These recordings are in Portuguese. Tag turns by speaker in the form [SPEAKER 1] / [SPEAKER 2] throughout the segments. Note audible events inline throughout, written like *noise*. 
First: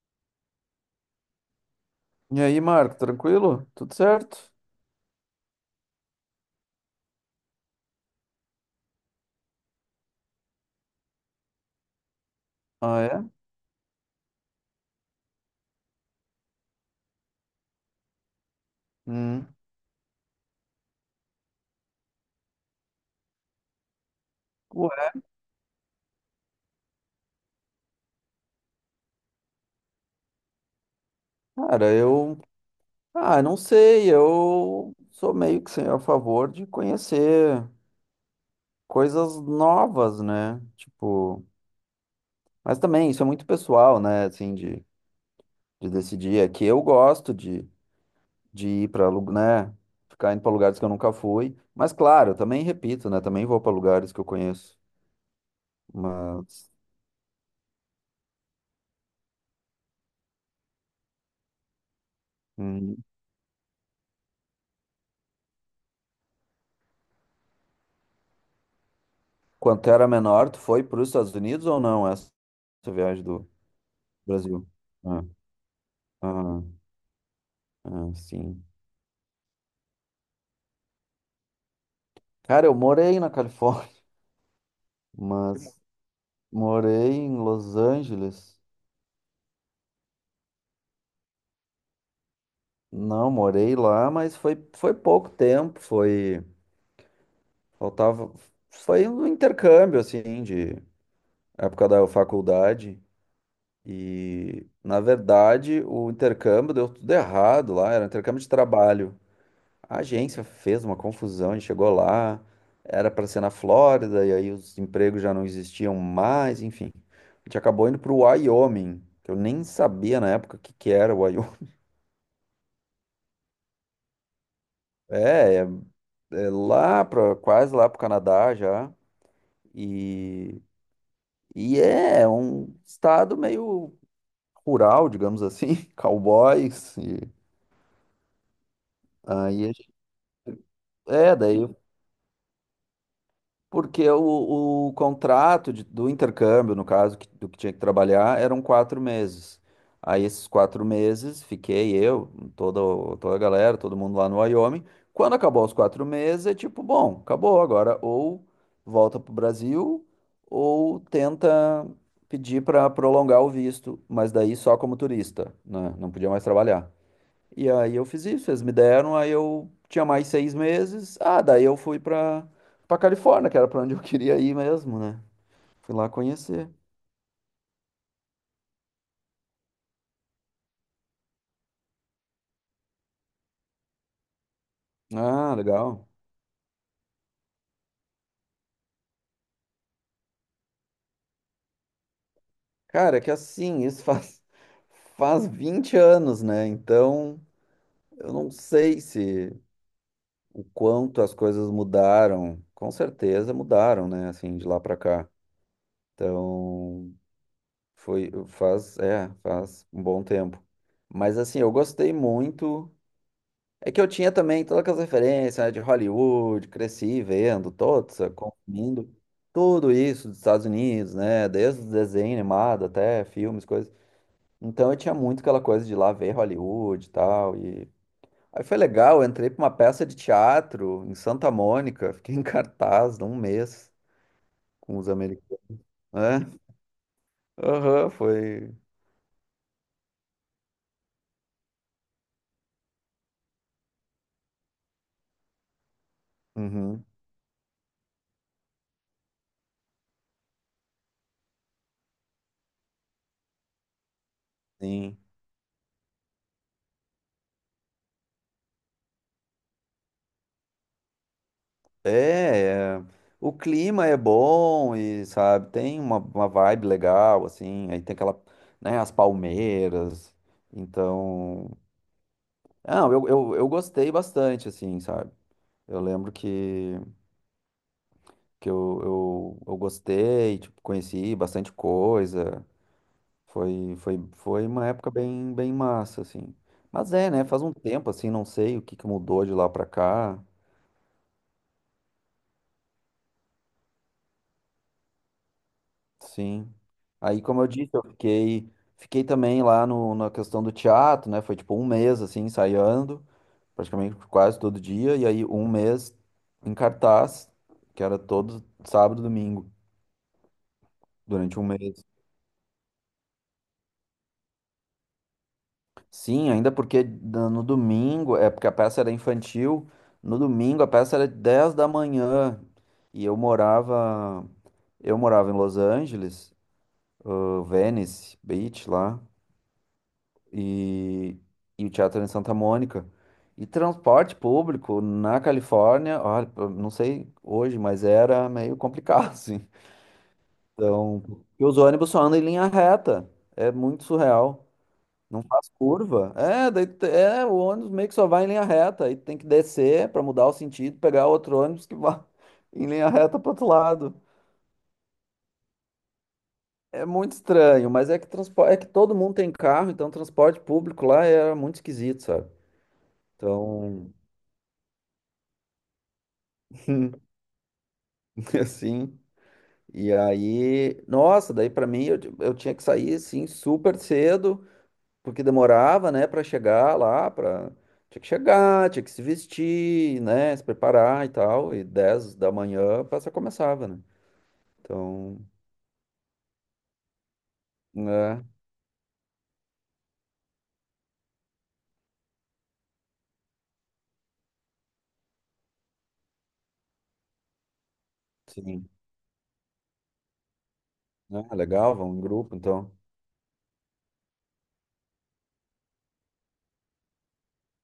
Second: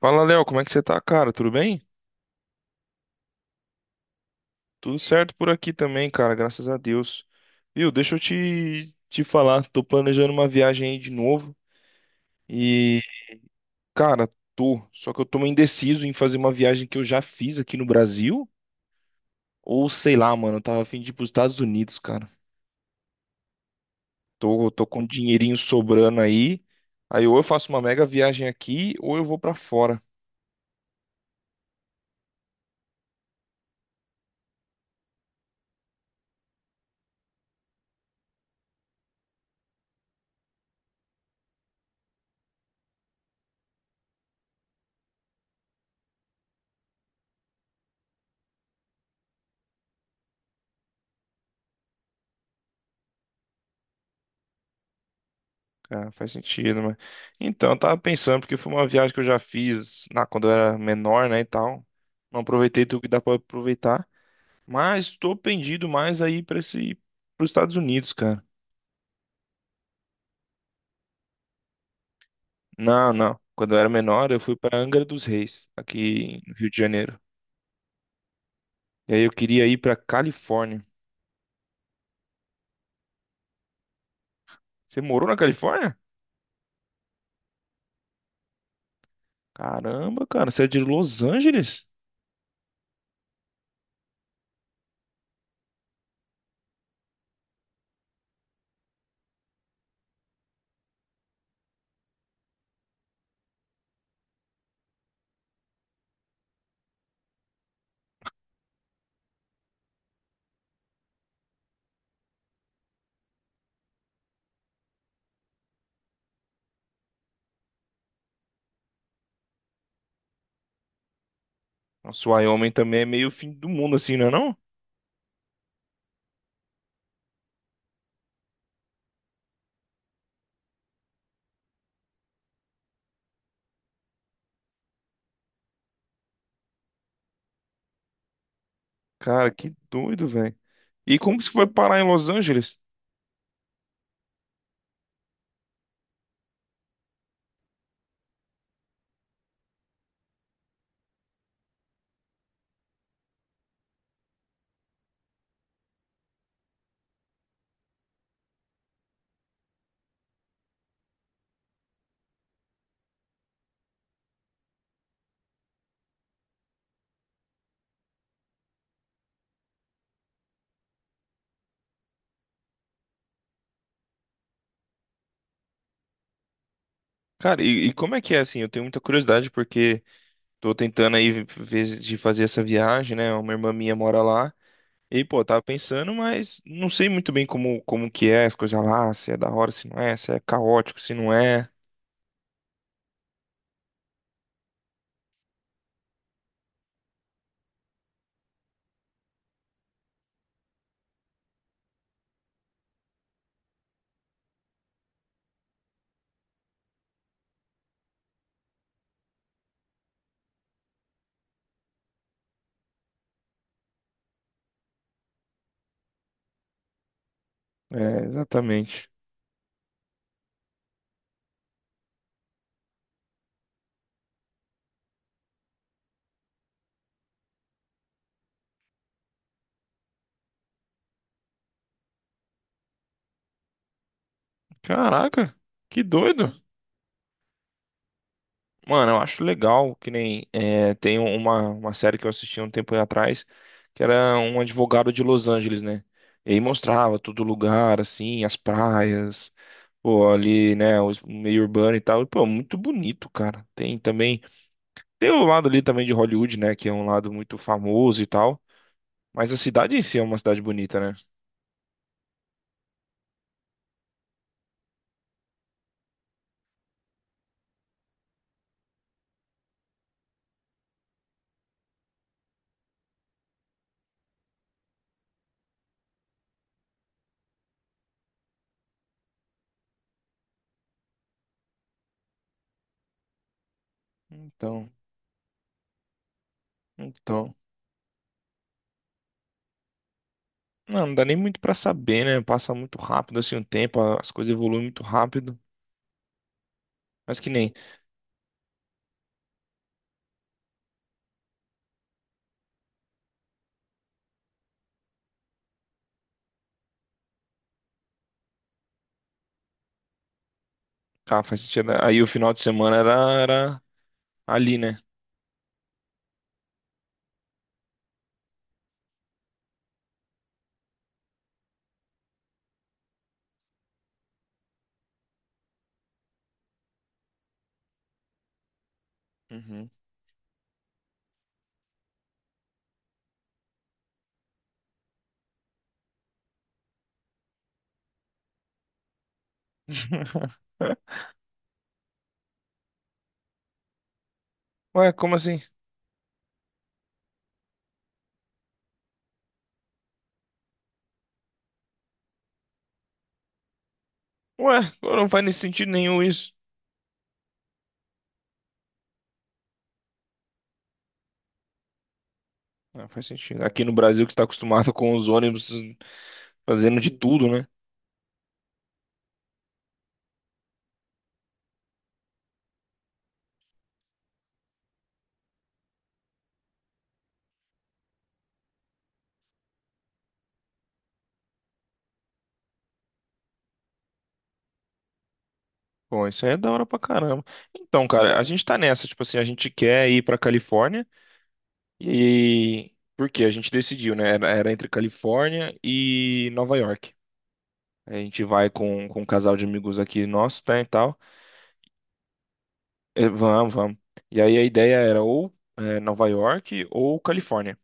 [SPEAKER 1] Fala, Léo, como é que você tá, cara? Tudo bem?
[SPEAKER 2] E aí, Marco, tranquilo? Tudo certo?
[SPEAKER 1] Tudo certo por aqui também, cara, graças a Deus. Viu, deixa eu te falar, tô planejando uma viagem aí de novo e,
[SPEAKER 2] Ah, é?
[SPEAKER 1] cara, tô, só que eu tô meio indeciso em fazer uma viagem que eu já fiz aqui no Brasil,
[SPEAKER 2] Hum.
[SPEAKER 1] ou sei lá, mano, eu tava a fim de ir pros Estados Unidos, cara. Tô com um
[SPEAKER 2] Ué,
[SPEAKER 1] dinheirinho sobrando aí, aí ou eu faço uma mega viagem aqui ou eu vou pra fora.
[SPEAKER 2] cara, eu. Ah, não sei, eu sou meio que sem a favor de conhecer coisas novas, né? Tipo. Mas também isso é muito pessoal, né? Assim, de, decidir. É que eu gosto de ir pra, né? Ficar indo pra lugares que eu nunca fui. Mas, claro, eu também repito, né? Também vou pra lugares que eu conheço.
[SPEAKER 1] Ah, faz
[SPEAKER 2] Mas.
[SPEAKER 1] sentido, mas... Então, eu tava pensando, porque foi uma viagem que eu já fiz na, quando eu era menor, né, e tal. Não aproveitei
[SPEAKER 2] hum,
[SPEAKER 1] tudo que dá pra aproveitar. Mas tô pendido mais aí pra esse... pros Estados Unidos, cara.
[SPEAKER 2] Quando tu era menor, tu foi para os Estados Unidos ou não? Essa
[SPEAKER 1] Não,
[SPEAKER 2] viagem
[SPEAKER 1] não.
[SPEAKER 2] do
[SPEAKER 1] Quando eu era menor, eu fui
[SPEAKER 2] Brasil.
[SPEAKER 1] pra Angra dos
[SPEAKER 2] Ah,
[SPEAKER 1] Reis, aqui no
[SPEAKER 2] ah,
[SPEAKER 1] Rio de Janeiro.
[SPEAKER 2] ah, sim.
[SPEAKER 1] E aí eu queria ir pra Califórnia.
[SPEAKER 2] Cara, eu morei na Califórnia,
[SPEAKER 1] Você morou na
[SPEAKER 2] mas
[SPEAKER 1] Califórnia?
[SPEAKER 2] morei em Los Angeles.
[SPEAKER 1] Caramba, cara, você é de Los Angeles?
[SPEAKER 2] Não, morei lá, mas foi pouco tempo, foi, faltava, foi um intercâmbio, assim, de época da faculdade. E, na verdade, o intercâmbio deu tudo errado lá, era um intercâmbio de trabalho. A agência fez uma confusão, a gente chegou lá, era para ser na Flórida, e aí os empregos já não existiam mais, enfim. A gente acabou indo para o Wyoming, que eu nem sabia na época o que que era o Wyoming. *laughs*
[SPEAKER 1] Nossa, o Wyoming também é meio fim do mundo, assim, não é não?
[SPEAKER 2] É, é, é, lá para quase lá para o Canadá já, e, e é um estado meio rural, digamos assim, *laughs* cowboys, e
[SPEAKER 1] Cara,
[SPEAKER 2] aí
[SPEAKER 1] que doido, velho. E
[SPEAKER 2] é,
[SPEAKER 1] como que você foi
[SPEAKER 2] daí
[SPEAKER 1] parar em Los Angeles?
[SPEAKER 2] porque o contrato do intercâmbio, no caso, do que tinha que trabalhar, eram 4 meses. Aí esses 4 meses fiquei eu, toda a galera, todo mundo lá no Wyoming. Quando acabou os 4 meses, é tipo, bom, acabou agora. Ou volta pro Brasil, ou tenta pedir para prolongar o visto, mas daí só como turista, né? Não podia mais trabalhar. E aí eu fiz isso, eles me deram, aí eu tinha mais 6 meses. Ah, daí eu fui pra, Califórnia, que era pra onde eu *laughs* queria ir mesmo, né? Fui lá conhecer.
[SPEAKER 1] Cara, e como é que é assim? Eu tenho muita curiosidade porque tô tentando aí ver de fazer essa viagem, né? Uma irmã minha mora lá. E, pô, eu
[SPEAKER 2] Ah,
[SPEAKER 1] tava
[SPEAKER 2] legal.
[SPEAKER 1] pensando, mas não sei muito bem como, como que é as coisas lá, se é da hora, se não é, se é caótico, se não é.
[SPEAKER 2] Cara, é que assim, isso faz 20 anos, né? Então, eu não sei se o quanto as coisas mudaram. Com certeza mudaram, né? Assim, de lá pra cá. Então, foi, faz, faz um bom tempo. Mas assim, eu gostei muito. É que eu tinha também todas aquelas referências, né, de Hollywood, cresci vendo, todos,
[SPEAKER 1] É, exatamente.
[SPEAKER 2] consumindo tudo isso dos Estados Unidos, né? Desde desenho animado até filmes, coisas. Então eu tinha muito aquela coisa de ir lá ver Hollywood e tal. E aí foi legal, eu entrei pra uma peça de teatro em Santa Mônica, *laughs* fiquei em cartaz de um mês com os
[SPEAKER 1] Caraca,
[SPEAKER 2] americanos.
[SPEAKER 1] que doido!
[SPEAKER 2] É? Aham, foi.
[SPEAKER 1] Mano, eu acho legal que nem é, tem uma série que eu assisti um tempo atrás, que era um advogado de Los Angeles, né? E aí
[SPEAKER 2] Uhum,
[SPEAKER 1] mostrava todo lugar, assim, as praias, pô, ali, né, o meio urbano e tal. E, pô, muito bonito, cara. Tem também,
[SPEAKER 2] sim.
[SPEAKER 1] tem o lado ali também de Hollywood, né, que é um lado muito famoso e tal. Mas a cidade em si é uma cidade bonita, né?
[SPEAKER 2] É, o clima é bom e, sabe, tem uma, vibe legal, assim, aí tem aquela, né, as palmeiras, então. Não, eu gostei bastante, assim, sabe? Eu lembro que eu gostei, tipo, conheci bastante coisa, foi uma
[SPEAKER 1] Então,
[SPEAKER 2] época bem, bem massa, assim. Mas é, né,
[SPEAKER 1] então.
[SPEAKER 2] faz um tempo, assim, não sei o que que mudou de lá pra cá.
[SPEAKER 1] Não, não dá nem muito pra saber, né? Passa muito rápido, assim, o tempo, as coisas evoluem muito rápido.
[SPEAKER 2] Sim.
[SPEAKER 1] Mas
[SPEAKER 2] Aí,
[SPEAKER 1] que
[SPEAKER 2] como eu
[SPEAKER 1] nem.
[SPEAKER 2] disse, eu fiquei também lá no, na questão do teatro, né? Foi tipo um mês assim, ensaiando, praticamente quase todo dia, e aí um mês em cartaz, que era todo sábado e domingo,
[SPEAKER 1] Ah,
[SPEAKER 2] durante
[SPEAKER 1] faz
[SPEAKER 2] um
[SPEAKER 1] sentido, né?
[SPEAKER 2] mês.
[SPEAKER 1] Aí o final de semana era, era ali, né?
[SPEAKER 2] Sim, ainda porque no domingo, é porque a peça era infantil, no domingo a peça era 10 da manhã, e eu morava em Los Angeles, Venice Beach lá.
[SPEAKER 1] Uhum.
[SPEAKER 2] e, e, o teatro é em Santa Mônica. E transporte público na Califórnia, olha, pô, não sei hoje, mas era meio complicado, *laughs* assim.
[SPEAKER 1] *laughs*
[SPEAKER 2] Então, e os ônibus só andam em linha reta. É muito surreal.
[SPEAKER 1] Ué, como
[SPEAKER 2] Não
[SPEAKER 1] assim?
[SPEAKER 2] faz curva. É, daí, o ônibus meio que só vai em linha reta. Aí tem que descer para mudar o sentido, pegar outro ônibus que vai *laughs* em linha reta para outro lado.
[SPEAKER 1] Ué, não faz nem sentido nenhum isso.
[SPEAKER 2] É muito estranho, mas é que transporte, é que todo mundo tem carro, então transporte público lá era muito esquisito, sabe?
[SPEAKER 1] Ah, faz sentido. Aqui no
[SPEAKER 2] Então,
[SPEAKER 1] Brasil que está acostumado com os ônibus fazendo de
[SPEAKER 2] *laughs*
[SPEAKER 1] tudo, né?
[SPEAKER 2] *laughs* assim. E aí, nossa, daí pra mim eu tinha que sair assim super cedo, porque demorava, né, pra chegar lá, para tinha que chegar, tinha que se vestir, né, se preparar e tal, e 10 da manhã a peça começava, né? Então,
[SPEAKER 1] Pô, isso aí é da hora pra caramba. Então, cara, a
[SPEAKER 2] né,
[SPEAKER 1] gente tá nessa, tipo assim, a gente quer ir pra Califórnia e por quê? A gente decidiu, né? Era entre Califórnia e Nova York. A gente vai
[SPEAKER 2] sim.
[SPEAKER 1] com um casal de amigos aqui nosso, tá, e tal.
[SPEAKER 2] Ah, legal, vão em grupo, então.
[SPEAKER 1] É, vamos, vamos. E aí a ideia era ou é, Nova York ou Califórnia.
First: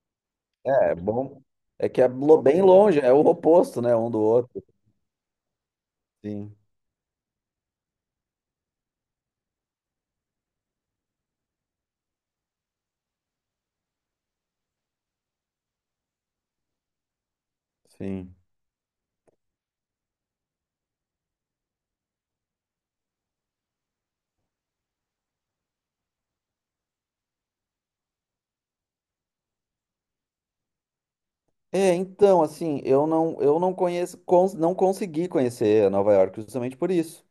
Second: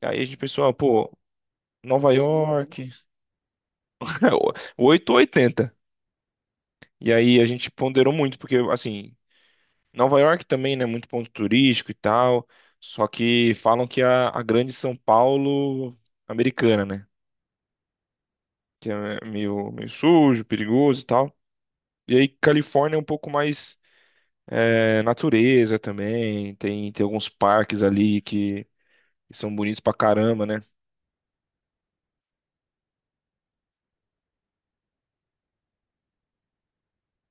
[SPEAKER 1] E aí a gente pensou, ah,
[SPEAKER 2] É, é
[SPEAKER 1] pô,
[SPEAKER 2] bom. É que é
[SPEAKER 1] Nova
[SPEAKER 2] bem
[SPEAKER 1] York,
[SPEAKER 2] longe, é o oposto, né, um do
[SPEAKER 1] *laughs*
[SPEAKER 2] outro.
[SPEAKER 1] 8 ou 80.
[SPEAKER 2] Sim,
[SPEAKER 1] E aí a gente ponderou muito, porque assim, Nova York também, né, muito ponto turístico e tal. Só que falam que a grande São Paulo americana, né?
[SPEAKER 2] sim.
[SPEAKER 1] Que é meio, meio sujo, perigoso e tal. E aí Califórnia é um pouco mais é, natureza também. Tem, tem alguns parques ali que são bonitos pra caramba, né?
[SPEAKER 2] É, então, assim, eu não conheço, não consegui conhecer Nova York justamente por isso.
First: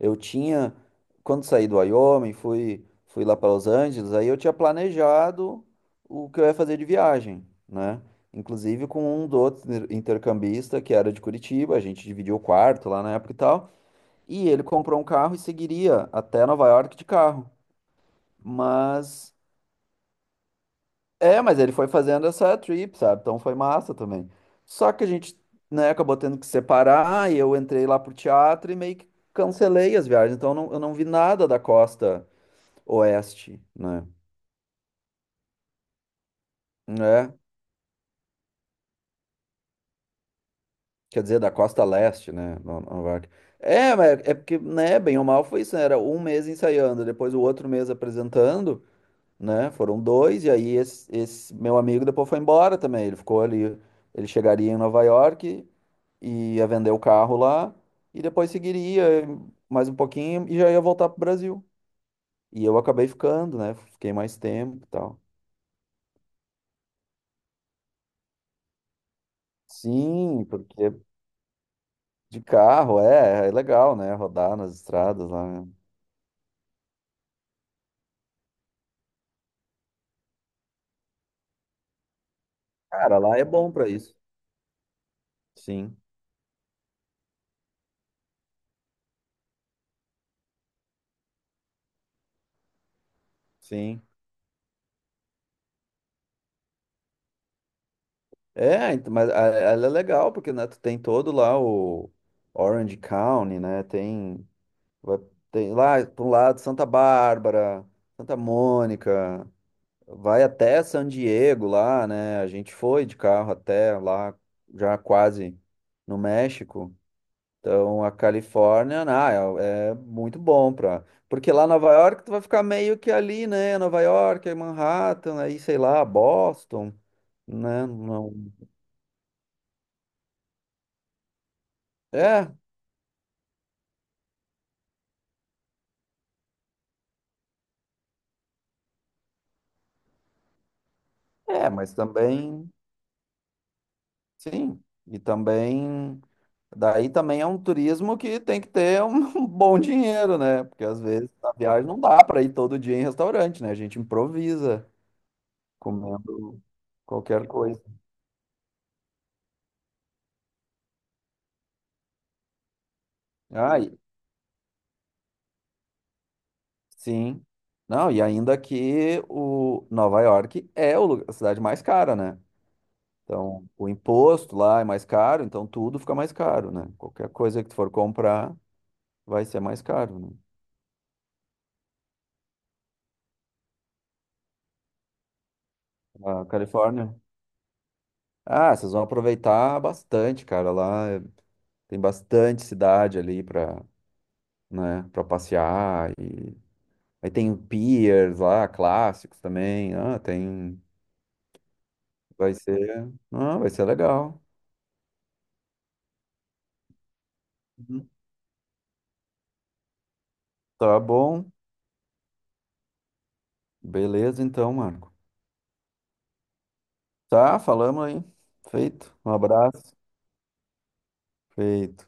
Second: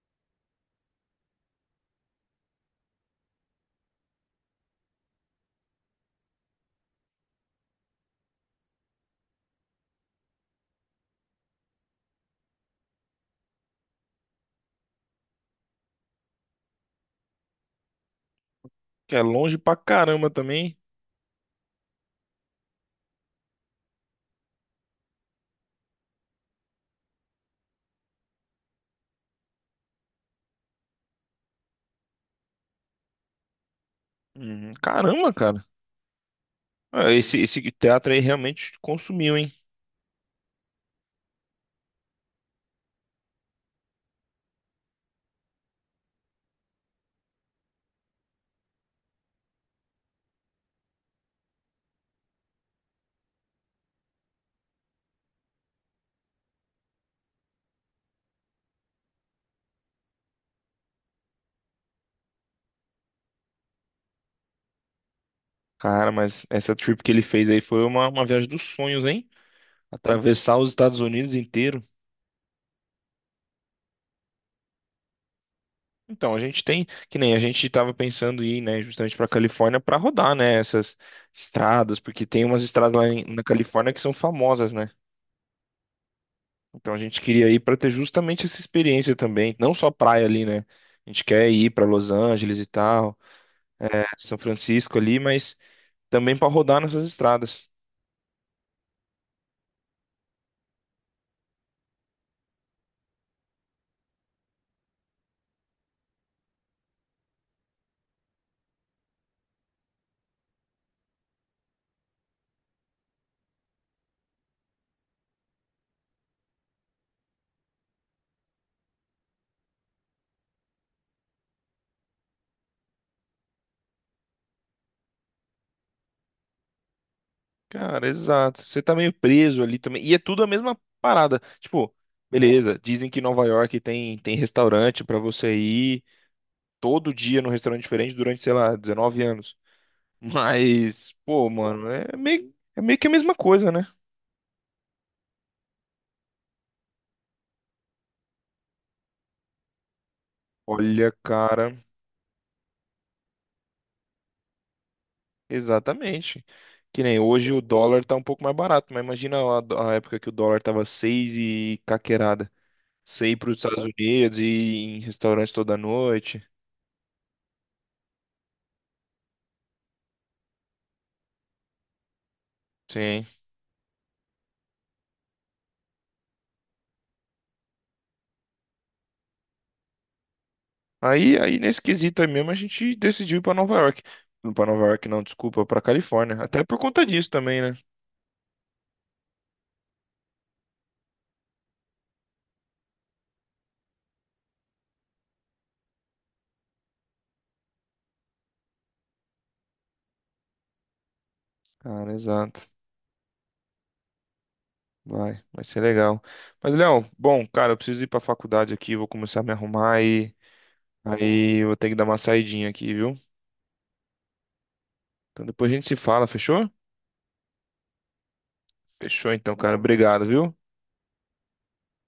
[SPEAKER 2] Eu tinha, quando saí do Wyoming, fui lá para Los Angeles, aí eu tinha planejado o que eu ia fazer de viagem, né? Inclusive com um do outro intercambista que era de Curitiba, a gente dividiu o quarto lá na época e tal, e ele comprou um carro e seguiria até Nova York de carro.
[SPEAKER 1] Que é
[SPEAKER 2] Mas
[SPEAKER 1] longe pra caramba também.
[SPEAKER 2] mas, ele foi fazendo essa trip, sabe? Então foi massa também. Só que a gente, né, acabou tendo que separar e eu entrei lá pro teatro e meio que cancelei as viagens. Então eu não vi nada da costa oeste, né?
[SPEAKER 1] Uhum. Caramba, cara. Ah,
[SPEAKER 2] É,
[SPEAKER 1] esse teatro aí realmente consumiu, hein?
[SPEAKER 2] quer dizer, da costa leste, né? Nova York. É, mas é porque, né, bem ou mal foi isso, né? Era um mês ensaiando, depois o outro mês apresentando, né? Foram dois, e aí esse meu amigo depois foi embora também. Ele ficou ali, ele chegaria em Nova York, ia vender o carro lá e depois seguiria mais um pouquinho e já ia voltar pro Brasil. E eu acabei ficando, né? Fiquei mais tempo e tal.
[SPEAKER 1] Cara, mas essa trip que ele fez aí foi uma viagem dos sonhos, hein?
[SPEAKER 2] Sim,
[SPEAKER 1] Atravessar os
[SPEAKER 2] porque
[SPEAKER 1] Estados Unidos inteiro.
[SPEAKER 2] de carro é legal, né? Rodar nas estradas lá, né?
[SPEAKER 1] Então, a gente tem, que nem a gente estava pensando em ir, né, justamente para Califórnia para rodar, né, essas estradas, porque tem umas estradas lá
[SPEAKER 2] Cara,
[SPEAKER 1] em-
[SPEAKER 2] lá
[SPEAKER 1] na
[SPEAKER 2] é bom pra
[SPEAKER 1] Califórnia que são
[SPEAKER 2] isso.
[SPEAKER 1] famosas, né?
[SPEAKER 2] Sim,
[SPEAKER 1] Então a gente queria ir para ter justamente essa experiência também, não só praia ali, né? A gente quer ir para Los Angeles e tal,
[SPEAKER 2] sim.
[SPEAKER 1] é, São Francisco ali, mas também para rodar nessas estradas.
[SPEAKER 2] É, então, mas ela é legal porque né, tu tem todo lá o Orange County, né? Tem, vai- tem lá para um lado Santa Bárbara, Santa Mônica. Vai até San Diego lá, né? A gente foi de carro até lá, já quase no México. Então a Califórnia, ah, é muito bom pra. Porque lá em Nova York tu vai ficar meio que ali, né? Nova York, aí Manhattan, aí sei lá, Boston, né?
[SPEAKER 1] Cara,
[SPEAKER 2] Não.
[SPEAKER 1] exato. Você tá meio preso ali também. E é tudo a mesma parada. Tipo,
[SPEAKER 2] É,
[SPEAKER 1] beleza, dizem que Nova York tem, tem restaurante para você ir todo dia num restaurante diferente durante, sei lá, 19 anos. *laughs* Mas, pô,
[SPEAKER 2] é,
[SPEAKER 1] mano,
[SPEAKER 2] mas também,
[SPEAKER 1] é meio que a mesma coisa, né?
[SPEAKER 2] sim. E também. Daí também é um turismo que tem que ter um *laughs* bom dinheiro, né? Porque às
[SPEAKER 1] Olha,
[SPEAKER 2] vezes na
[SPEAKER 1] cara,
[SPEAKER 2] viagem não dá para ir todo dia em restaurante, né? A gente improvisa
[SPEAKER 1] exatamente.
[SPEAKER 2] comendo
[SPEAKER 1] Que nem
[SPEAKER 2] qualquer
[SPEAKER 1] hoje o
[SPEAKER 2] coisa.
[SPEAKER 1] dólar tá um pouco mais barato, mas imagina a época que o dólar tava 6 e caquerada. Você ir para os
[SPEAKER 2] Ah,
[SPEAKER 1] Estados Unidos e ir em restaurantes toda noite.
[SPEAKER 2] sim. Não, e ainda que o Nova York é a cidade mais cara, né?
[SPEAKER 1] Sim,
[SPEAKER 2] Então, o imposto lá é mais caro, então tudo fica mais caro, né? Qualquer coisa que tu for comprar vai ser mais caro, né?
[SPEAKER 1] aí, aí nesse quesito aí mesmo, a gente decidiu ir pra Nova York. Não pra Nova York, não, desculpa, pra Califórnia.
[SPEAKER 2] A
[SPEAKER 1] Até por conta
[SPEAKER 2] Califórnia.
[SPEAKER 1] disso também, né?
[SPEAKER 2] Ah, vocês vão aproveitar bastante, cara. Lá tem bastante cidade ali pra, né, para passear. E aí tem piers lá, clássicos também. Ah, tem.
[SPEAKER 1] Cara,
[SPEAKER 2] Vai
[SPEAKER 1] exato.
[SPEAKER 2] ser. Ah, vai ser legal.
[SPEAKER 1] Vai, vai ser legal. Mas, Léo, bom, cara, eu preciso ir
[SPEAKER 2] Uhum.
[SPEAKER 1] pra faculdade aqui, vou começar a me arrumar e
[SPEAKER 2] Tá bom.
[SPEAKER 1] aí eu vou ter que dar uma saidinha aqui, viu?
[SPEAKER 2] Beleza, então, Marco.
[SPEAKER 1] Então depois a gente se fala, fechou?
[SPEAKER 2] Tá, falamos aí. Feito.
[SPEAKER 1] Fechou
[SPEAKER 2] Um
[SPEAKER 1] então, cara.
[SPEAKER 2] abraço.
[SPEAKER 1] Obrigado, viu?
[SPEAKER 2] Feito.